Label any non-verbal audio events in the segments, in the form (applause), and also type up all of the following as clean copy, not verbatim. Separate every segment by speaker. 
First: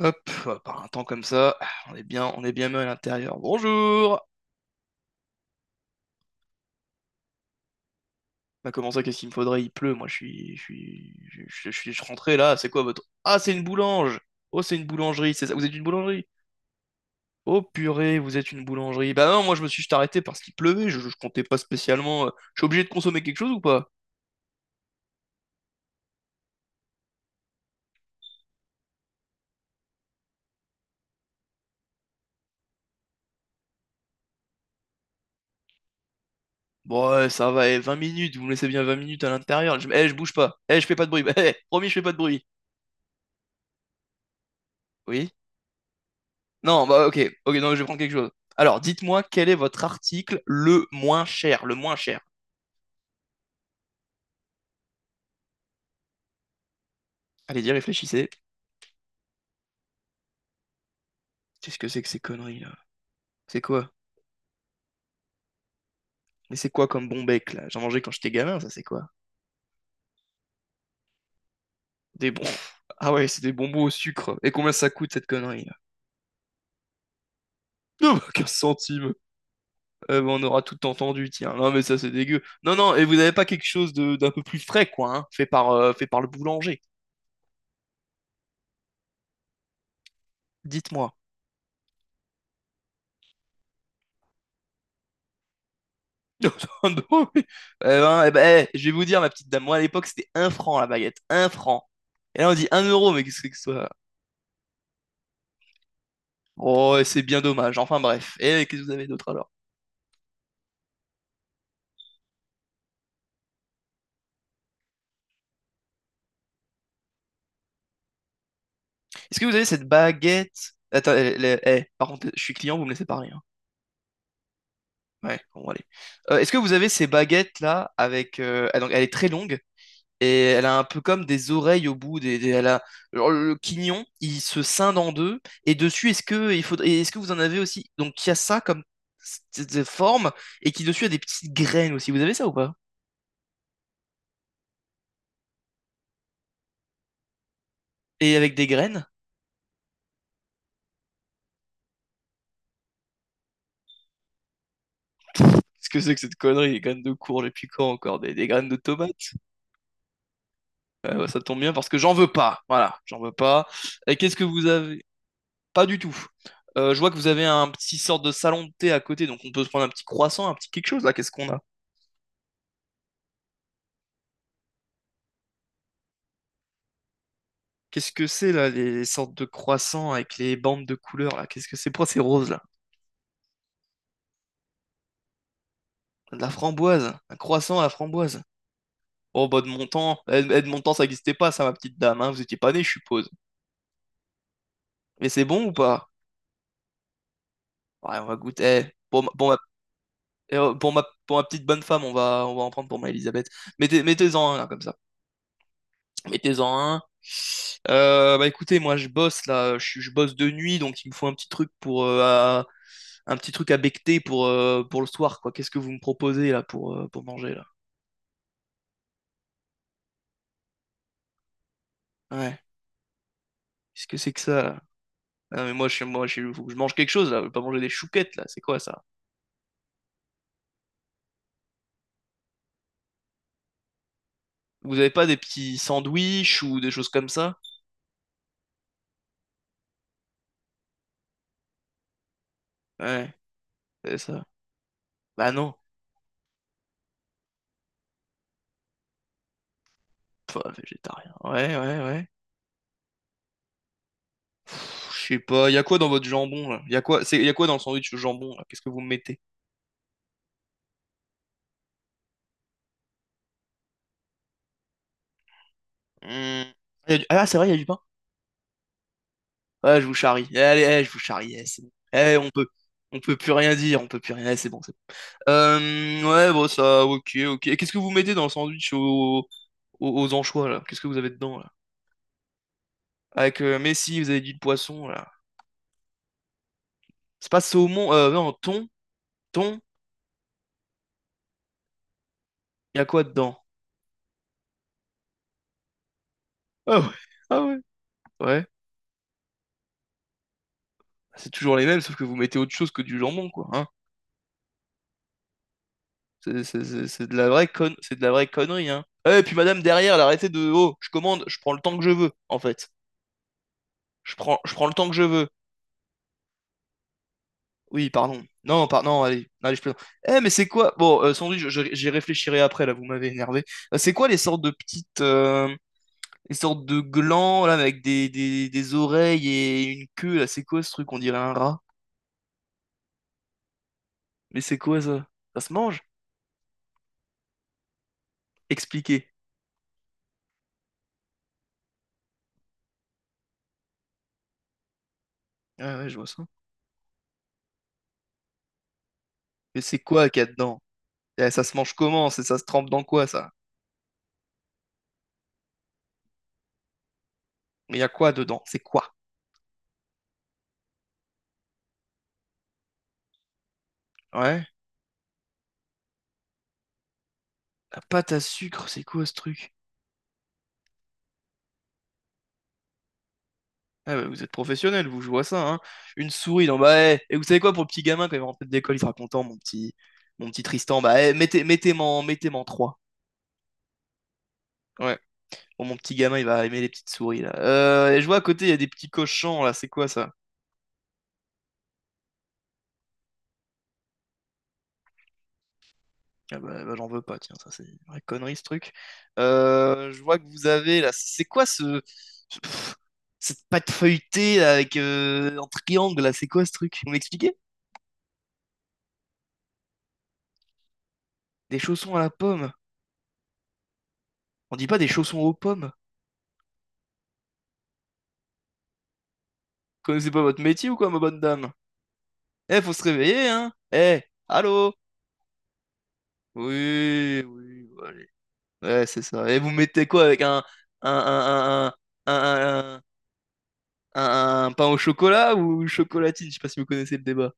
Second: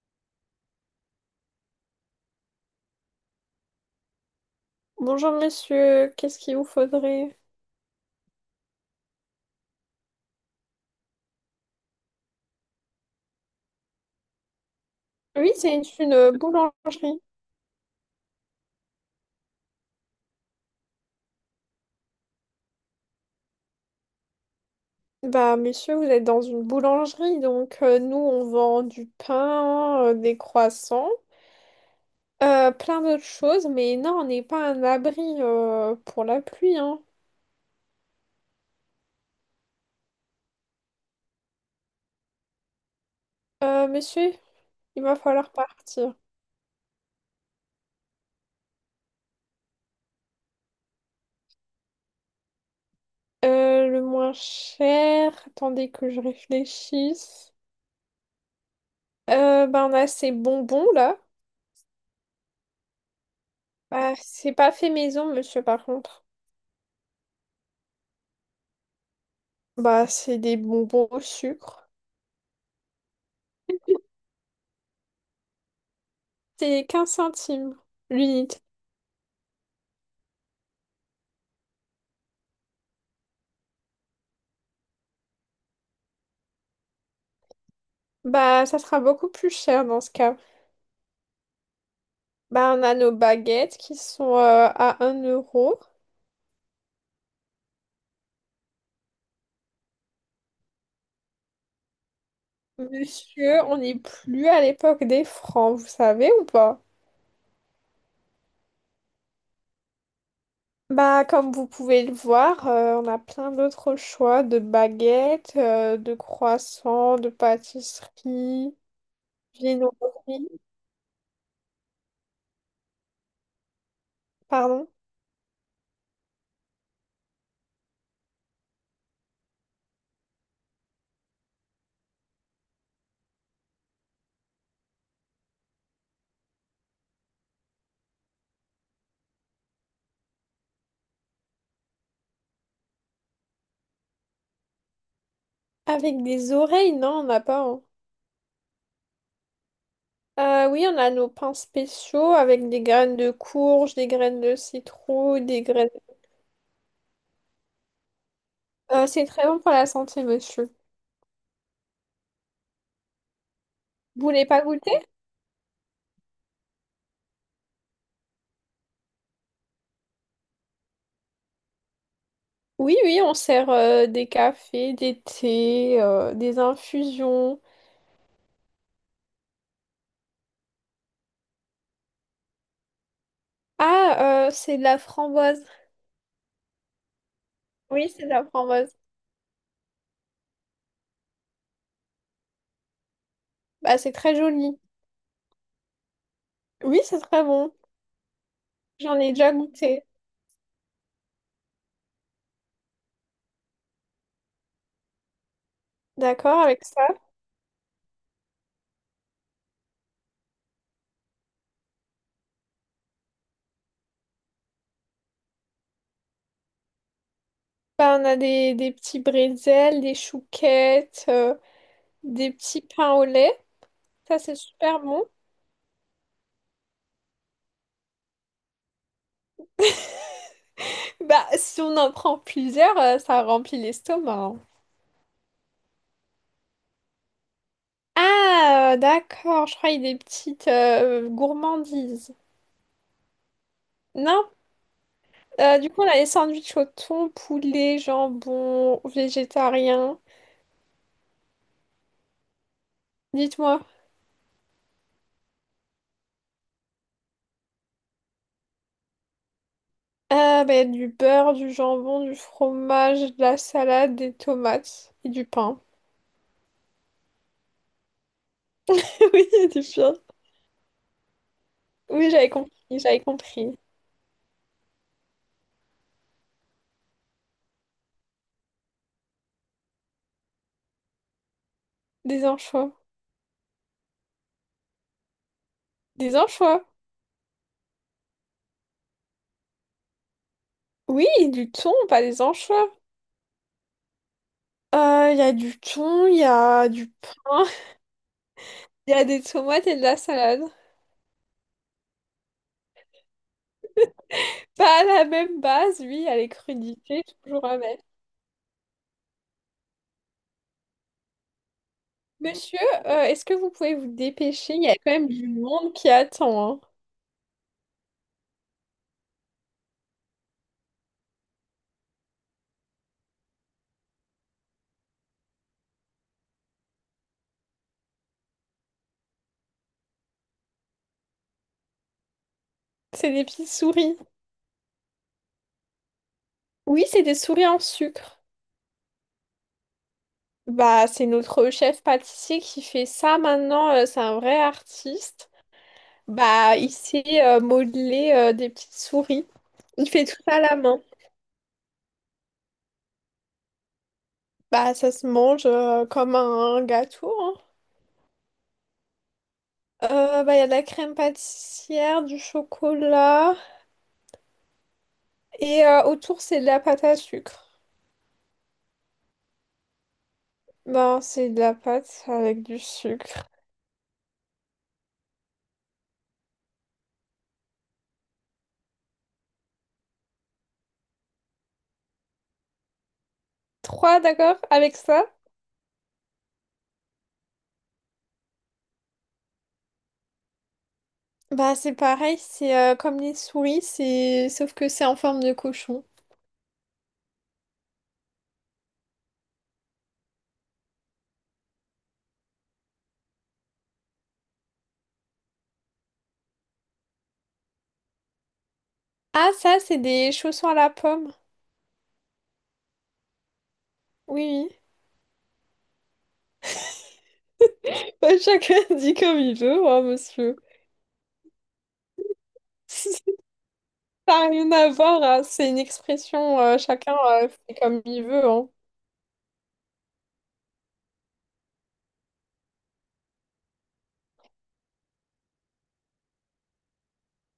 Speaker 1: Hop, par un temps comme ça, ah, on est bien mieux à l'intérieur. Bonjour!
Speaker 2: Bonjour monsieur, qu'est-ce qu'il vous faudrait?
Speaker 1: Bah comment ça, qu'est-ce qu'il me faudrait? Il pleut, moi je suis. Je suis. Je suis je suis rentré là, c'est quoi votre. Ah c'est une boulange! Oh c'est une boulangerie, c'est
Speaker 2: Oui,
Speaker 1: ça. Vous êtes
Speaker 2: c'est
Speaker 1: une boulangerie?
Speaker 2: boulangerie.
Speaker 1: Oh purée, vous êtes une boulangerie. Bah non, moi je me suis juste arrêté parce qu'il pleuvait, je comptais pas spécialement. Je suis obligé de consommer quelque chose ou pas?
Speaker 2: Bah monsieur, vous êtes dans une boulangerie, donc nous on vend du pain, des croissants, plein d'autres choses, mais non, on n'est pas un abri pour la pluie, hein.
Speaker 1: Bon ouais, ça va, eh, 20 minutes, vous me laissez bien 20 minutes à l'intérieur. Je... Eh, je bouge pas. Eh, je fais pas de bruit. (laughs) Eh, promis, je fais pas de bruit.
Speaker 2: Monsieur, il va
Speaker 1: Oui?
Speaker 2: falloir partir.
Speaker 1: Non, bah ok, ok, non, je vais prendre quelque chose. Alors, dites-moi quel est votre article le moins cher, le moins cher.
Speaker 2: Le moins cher, attendez que je réfléchisse.
Speaker 1: Allez-y, réfléchissez.
Speaker 2: Bah on a ces bonbons là.
Speaker 1: Qu'est-ce que c'est que ces conneries là? C'est quoi?
Speaker 2: Bah, c'est pas fait maison, monsieur, par contre.
Speaker 1: Mais c'est quoi comme bon bec là? J'en mangeais quand j'étais gamin, ça c'est quoi?
Speaker 2: Bah c'est des bonbons au sucre.
Speaker 1: Des bons. (laughs) Ah ouais, c'est des bonbons au sucre. Et combien ça coûte cette connerie là?
Speaker 2: C'est 15 centimes
Speaker 1: Non, bah, 15 (laughs)
Speaker 2: l'unité.
Speaker 1: centimes. Eh ben, on aura tout entendu, tiens. Non, mais ça c'est dégueu. Non, non, et vous avez pas quelque chose de d'un peu plus frais, quoi, hein, fait par le boulanger.
Speaker 2: Bah, ça sera beaucoup plus cher dans ce cas.
Speaker 1: Dites-moi.
Speaker 2: Bah, on a nos baguettes qui sont à un euro.
Speaker 1: (laughs) Nintendo, oui. Eh ben, eh ben, eh, je vais vous dire, ma petite dame, moi à l'époque c'était un franc la baguette, un franc. Et là on dit un euro, mais qu'est-ce que c'est que
Speaker 2: Monsieur, on
Speaker 1: ça?
Speaker 2: n'est plus à l'époque des francs, vous savez ou pas?
Speaker 1: Oh, c'est bien dommage, enfin bref. Et eh, qu'est-ce que vous avez d'autre alors?
Speaker 2: Bah, comme vous pouvez le voir, on a plein d'autres choix de baguettes, de croissants, de pâtisseries,
Speaker 1: Est-ce que vous avez cette
Speaker 2: viennoiseries,
Speaker 1: baguette? Attends, eh, les- eh, par contre, je suis client, vous me laissez parler, hein.
Speaker 2: pardon.
Speaker 1: Ouais, bon, allez. Est-ce que vous avez ces baguettes là avec. Ah, donc, elle est très longue et elle a un peu comme des oreilles au bout elle a alors, le quignon il se scinde en deux et dessus est-ce que il faudrait est-ce que vous en avez aussi donc il y a ça comme forme et qui dessus a des petites graines aussi vous avez ça ou pas
Speaker 2: Avec des oreilles, non, on n'a pas, hein.
Speaker 1: et avec des graines.
Speaker 2: Oui, on a nos pains spéciaux avec des graines de courge, des graines de citrouille, des
Speaker 1: Qu'est-ce
Speaker 2: graines...
Speaker 1: que c'est que cette connerie des graines de courge depuis quand encore des graines de
Speaker 2: C'est
Speaker 1: tomates.
Speaker 2: très bon pour la santé, monsieur.
Speaker 1: Bah, ça tombe bien parce que j'en veux pas voilà j'en veux pas et
Speaker 2: Vous
Speaker 1: qu'est-ce que
Speaker 2: voulez pas
Speaker 1: vous
Speaker 2: goûter?
Speaker 1: avez pas du tout. Je vois que vous avez un petit sorte de salon de thé à côté donc on peut se prendre un petit croissant un petit quelque chose là qu'est-ce qu'on a.
Speaker 2: Oui, oui, on sert des cafés, des thés, des infusions.
Speaker 1: Qu'est-ce que c'est là, les sortes de croissants avec les bandes de couleurs là? Qu'est-ce que c'est? Pourquoi c'est rose là?
Speaker 2: Ah, c'est de la framboise.
Speaker 1: De la framboise, un croissant à la
Speaker 2: Oui, c'est de
Speaker 1: framboise.
Speaker 2: la framboise.
Speaker 1: Oh bah de mon temps, eh, eh, de mon temps ça n'existait pas ça ma petite dame, hein, vous étiez pas née je suppose.
Speaker 2: Bah, c'est très joli.
Speaker 1: Mais c'est bon ou pas?
Speaker 2: Oui, c'est très bon.
Speaker 1: Ouais, on va goûter. Eh,
Speaker 2: J'en ai
Speaker 1: Pour
Speaker 2: déjà
Speaker 1: ma,
Speaker 2: goûté.
Speaker 1: eh, oh, pour ma petite bonne femme, on va en prendre pour ma Elisabeth. Mettez-en un là comme ça.
Speaker 2: D'accord
Speaker 1: Mettez-en
Speaker 2: avec
Speaker 1: un.
Speaker 2: ça?
Speaker 1: Bah écoutez, moi je bosse là, je bosse de nuit donc il me faut un petit truc pour un petit truc à becter pour le soir, quoi. Qu'est-ce que vous me proposez là pour manger là?
Speaker 2: Bah, on a des petits bretzels, des chouquettes, des
Speaker 1: Ouais.
Speaker 2: petits pains au lait.
Speaker 1: Qu'est-ce que c'est
Speaker 2: Ça,
Speaker 1: que
Speaker 2: c'est
Speaker 1: ça là?
Speaker 2: super bon.
Speaker 1: Ah, mais moi, faut que je mange quelque chose là. Je veux pas manger des chouquettes là. C'est quoi ça?
Speaker 2: Bah, si on en prend plusieurs, ça remplit l'estomac, hein.
Speaker 1: Vous avez pas des petits sandwichs ou des choses comme ça?
Speaker 2: Ah, d'accord, je croyais des petites gourmandises.
Speaker 1: Ouais, c'est
Speaker 2: Non,
Speaker 1: ça. Bah non.
Speaker 2: du coup, on a les sandwichs au thon, poulet, jambon, végétarien.
Speaker 1: Pff, végétarien. Ouais, ouais, ouais.
Speaker 2: Dites-moi.
Speaker 1: Pff, je sais pas. Y a quoi dans votre jambon là? Y a quoi, c'est, y a quoi dans le sandwich au jambon là? Qu'est-ce que vous me mettez?
Speaker 2: Ah, bah, du beurre, du jambon, du fromage, de la salade, des tomates et du pain.
Speaker 1: Hum. Ah, c'est vrai, y a du pain.
Speaker 2: (laughs) Oui, du
Speaker 1: Ouais, je
Speaker 2: pain.
Speaker 1: vous charrie. Allez, eh, je vous charrie. Eh, c'est bon.
Speaker 2: Oui,
Speaker 1: Eh,
Speaker 2: j'avais compris, j'avais
Speaker 1: on peut plus rien
Speaker 2: compris.
Speaker 1: dire. On peut plus rien. Eh, c'est bon. Ouais, bon, ça, ok, ok. Et qu'est-ce que vous mettez dans le sandwich aux anchois, là? Qu'est-ce que vous avez dedans, là?
Speaker 2: Des anchois.
Speaker 1: Avec Messi, vous avez dit le poisson, là.
Speaker 2: Des anchois.
Speaker 1: C'est pas saumon, non, thon,
Speaker 2: Oui, du thon, pas des anchois.
Speaker 1: y a quoi dedans?
Speaker 2: Il y a du thon, il y a
Speaker 1: Ah
Speaker 2: du
Speaker 1: ouais, ah
Speaker 2: pain.
Speaker 1: ouais. Ouais,
Speaker 2: Il y a des tomates et de la salade.
Speaker 1: c'est toujours les mêmes, sauf que vous mettez autre chose que du jambon, quoi, hein.
Speaker 2: Pas à la même base, lui, il y a les crudités,
Speaker 1: C'est de la
Speaker 2: toujours
Speaker 1: vraie
Speaker 2: à
Speaker 1: con...
Speaker 2: mettre.
Speaker 1: c'est de la vraie connerie, hein. Eh, et puis madame, derrière, elle, arrêtez de... Oh, je commande, je prends le temps que je veux, en
Speaker 2: Monsieur,
Speaker 1: fait.
Speaker 2: est-ce que vous pouvez vous
Speaker 1: Je
Speaker 2: dépêcher? Il
Speaker 1: prends
Speaker 2: y
Speaker 1: le
Speaker 2: a
Speaker 1: temps
Speaker 2: quand
Speaker 1: que je
Speaker 2: même
Speaker 1: veux.
Speaker 2: du monde qui attend, hein.
Speaker 1: Oui, pardon. Non, allez, je plaisante. Eh, mais c'est quoi? Bon, sans doute, j'y réfléchirai après, là, vous m'avez énervé. C'est quoi les sortes de petites... les sortes de glands, là, avec des oreilles et une queue, là, c'est quoi ce truc? On dirait un rat.
Speaker 2: C'est des petites souris.
Speaker 1: Mais c'est quoi, ça? Ça se mange?
Speaker 2: Oui, c'est des souris en sucre.
Speaker 1: Expliquez.
Speaker 2: Bah, c'est notre chef pâtissier qui fait ça maintenant. C'est un vrai artiste.
Speaker 1: Ah ouais, je vois ça.
Speaker 2: Bah, il sait modeler des petites souris.
Speaker 1: Mais c'est
Speaker 2: Il fait
Speaker 1: quoi
Speaker 2: tout
Speaker 1: qu'il y a
Speaker 2: ça à la
Speaker 1: dedans?
Speaker 2: main.
Speaker 1: Eh, ça se mange comment? C'est- Ça se trempe dans quoi, ça?
Speaker 2: Bah, ça se mange comme un gâteau, hein.
Speaker 1: Mais il y a quoi dedans? C'est quoi?
Speaker 2: Bah, il y a de la crème pâtissière, du chocolat.
Speaker 1: Ouais?
Speaker 2: Et autour, c'est de la pâte à sucre.
Speaker 1: La pâte à sucre, c'est quoi ce truc?
Speaker 2: Ben, c'est de la pâte avec du sucre.
Speaker 1: Ah bah, vous êtes professionnel, vous, je vois ça, hein. Une souris, non, bah, eh. Et vous savez quoi, pour le petit gamin, quand il va rentrer de l'école, il sera content, mon petit Tristan. Bah, eh, mettez-m'en trois.
Speaker 2: Trois, d'accord, avec
Speaker 1: Ouais.
Speaker 2: ça?
Speaker 1: Bon, mon petit gamin, il va aimer les petites souris, là. Et je vois à côté, il y a des petits cochons, là, c'est quoi ça?
Speaker 2: Bah, c'est pareil, c'est comme les souris, c'est sauf que c'est en forme de cochon.
Speaker 1: Ah bah, bah, j'en veux pas, tiens, ça, c'est une vraie connerie, ce truc. Je vois que vous avez, là, c'est quoi ce. ce- pff, cette pâte feuilletée, là, avec en triangle, là, c'est quoi ce truc? Vous m'expliquez?
Speaker 2: Ah, ça, c'est des chaussons à la pomme.
Speaker 1: Des chaussons à la pomme.
Speaker 2: Oui,
Speaker 1: On
Speaker 2: oui.
Speaker 1: dit pas des chaussons aux pommes.
Speaker 2: Bah, chacun (laughs) dit comme il veut, hein,
Speaker 1: Connaissez pas
Speaker 2: monsieur.
Speaker 1: votre métier ou quoi, ma bonne dame? Eh,
Speaker 2: (laughs)
Speaker 1: faut se
Speaker 2: Ça
Speaker 1: réveiller, hein? Eh,
Speaker 2: n'a rien à
Speaker 1: allô?
Speaker 2: voir, hein. C'est une expression, chacun
Speaker 1: Oui,
Speaker 2: fait
Speaker 1: oui,
Speaker 2: comme
Speaker 1: bon,
Speaker 2: il
Speaker 1: allez.
Speaker 2: veut, hein.
Speaker 1: Ouais, c'est ça. Et vous mettez quoi avec un, un, un, un, un, un pain au chocolat ou une chocolatine? Je sais pas si vous connaissez le débat.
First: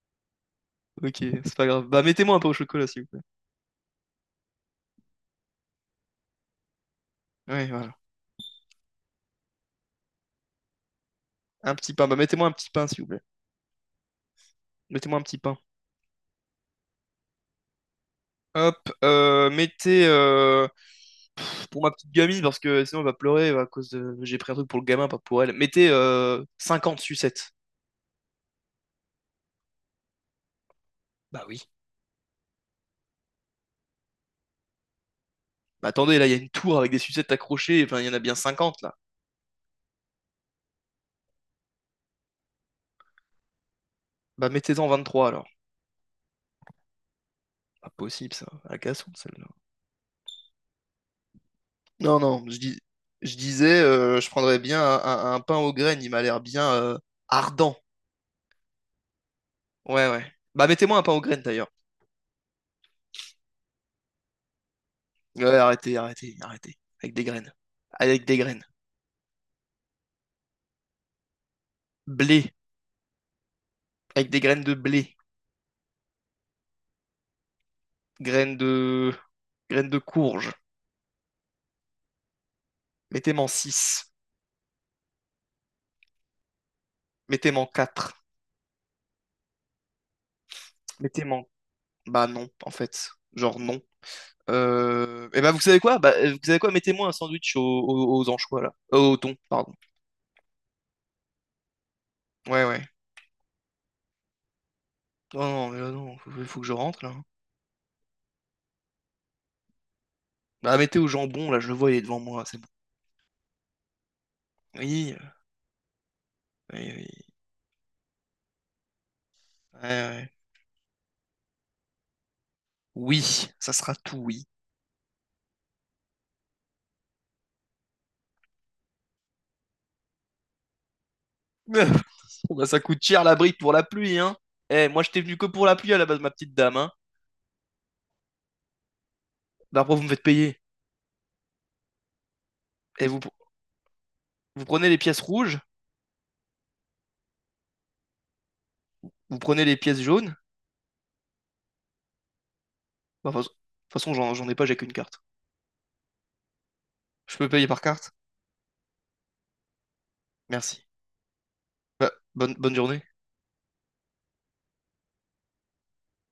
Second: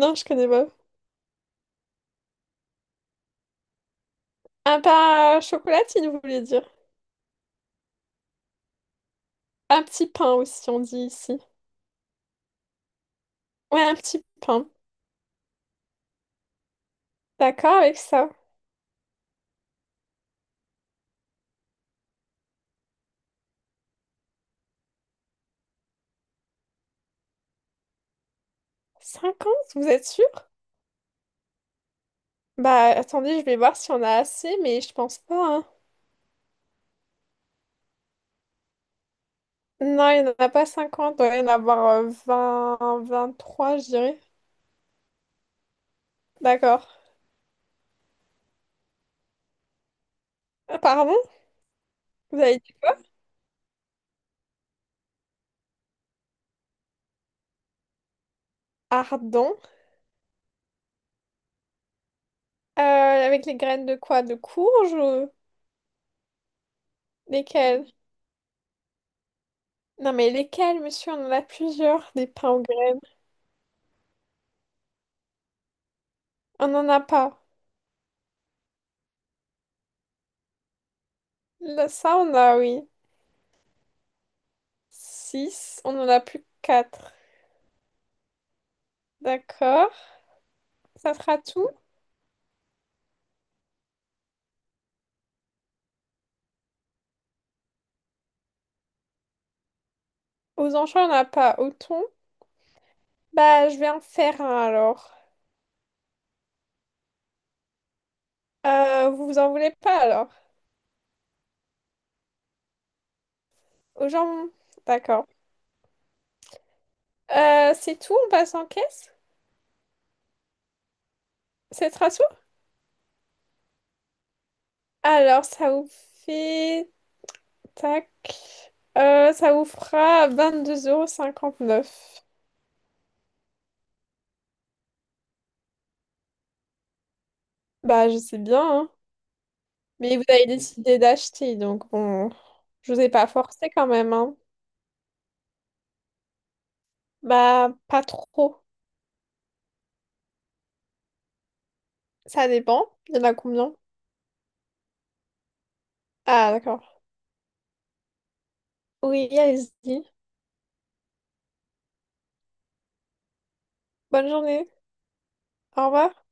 Speaker 2: Non, je connais pas.
Speaker 1: Ok, c'est pas grave. Bah, mettez-moi un pain au chocolat, s'il vous plaît.
Speaker 2: Un pain à chocolatine, vous voulez dire.
Speaker 1: Oui, voilà.
Speaker 2: Un petit pain aussi, on dit ici.
Speaker 1: Un petit pain. Bah, mettez-moi un petit pain, s'il vous plaît.
Speaker 2: Ouais, un petit pain.
Speaker 1: Mettez-moi un petit pain.
Speaker 2: D'accord avec ça.
Speaker 1: Hop, mettez pour ma petite gamine parce que sinon elle va pleurer à cause de j'ai pris un truc pour le gamin, pas pour elle. Mettez 50 sucettes.
Speaker 2: 50, vous êtes sûr?
Speaker 1: Bah oui.
Speaker 2: Bah attendez, je vais voir si on a assez, mais je pense pas, hein.
Speaker 1: Bah, attendez, là, il y a une tour avec des sucettes accrochées, enfin, il y en a bien 50 là.
Speaker 2: Non, il n'y en a pas 50, il doit y en avoir 23, je dirais.
Speaker 1: Bah, mettez-en 23 alors.
Speaker 2: D'accord.
Speaker 1: Pas possible, ça. À la cassonne, celle-là.
Speaker 2: Pardon?
Speaker 1: Non,
Speaker 2: Vous
Speaker 1: non, je
Speaker 2: avez dit
Speaker 1: dis... je prendrais bien un pain aux graines, il m'a l'air bien ardent.
Speaker 2: ardent.
Speaker 1: Ouais, ouais. Bah, mettez-moi un pain aux graines, d'ailleurs.
Speaker 2: Avec les graines de quoi? De courge ou
Speaker 1: Ouais, arrêtez. Avec des graines.
Speaker 2: lesquelles?
Speaker 1: Avec des graines.
Speaker 2: Non mais lesquelles, monsieur? On en a plusieurs, des pains
Speaker 1: Blé.
Speaker 2: aux graines.
Speaker 1: Avec des graines de blé.
Speaker 2: On n'en a pas.
Speaker 1: Graines de... Graines de courge.
Speaker 2: Là, ça, on a, oui.
Speaker 1: Mettez-moi en 6.
Speaker 2: 6. On en a plus que 4.
Speaker 1: Mettez-moi en 4.
Speaker 2: D'accord. Ça
Speaker 1: Mettez-moi...
Speaker 2: sera
Speaker 1: en...
Speaker 2: tout?
Speaker 1: Bah, non, en fait. Genre, non. Vous savez quoi? Mettez-moi un sandwich aux anchois là. Au thon, pardon.
Speaker 2: Aux anchois, on n'a pas. Au thon?
Speaker 1: Ouais, ouais.
Speaker 2: Bah, je vais en faire un alors.
Speaker 1: Oh non, mais là non, faut que je rentre là, hein.
Speaker 2: Vous vous en voulez pas alors?
Speaker 1: Bah mettez au jambon, là, je le vois, il est devant moi, c'est bon.
Speaker 2: Aux gens?
Speaker 1: Oui,
Speaker 2: D'accord.
Speaker 1: oui, oui.
Speaker 2: C'est tout, on passe en caisse?
Speaker 1: Ouais, ouais.
Speaker 2: C'est rassure?
Speaker 1: Oui, ça sera tout, oui.
Speaker 2: Alors, ça vous fait... Tac. Ça vous fera vingt-deux euros
Speaker 1: (laughs)
Speaker 2: cinquante-neuf.
Speaker 1: Bon, bah, ça coûte cher la brique pour la pluie, hein. Eh, moi j'étais venu que pour la pluie à la base, ma petite dame, hein.
Speaker 2: Bah, je sais bien, hein.
Speaker 1: Bah après vous me
Speaker 2: Mais
Speaker 1: faites
Speaker 2: vous avez
Speaker 1: payer.
Speaker 2: décidé d'acheter, donc bon... Je vous
Speaker 1: Et
Speaker 2: ai
Speaker 1: vous,
Speaker 2: pas forcé quand même, hein.
Speaker 1: vous prenez les pièces rouges,
Speaker 2: Bah, pas trop.
Speaker 1: vous prenez les pièces jaunes.
Speaker 2: Ça dépend. Il y en
Speaker 1: Bah,
Speaker 2: a
Speaker 1: de toute
Speaker 2: combien?
Speaker 1: façon, j'en ai pas, j'ai qu'une carte.
Speaker 2: Ah, d'accord.
Speaker 1: Je peux payer par carte?
Speaker 2: Oui, allez-y.
Speaker 1: Merci. Bonne journée.
Speaker 2: Bonne journée. Au revoir.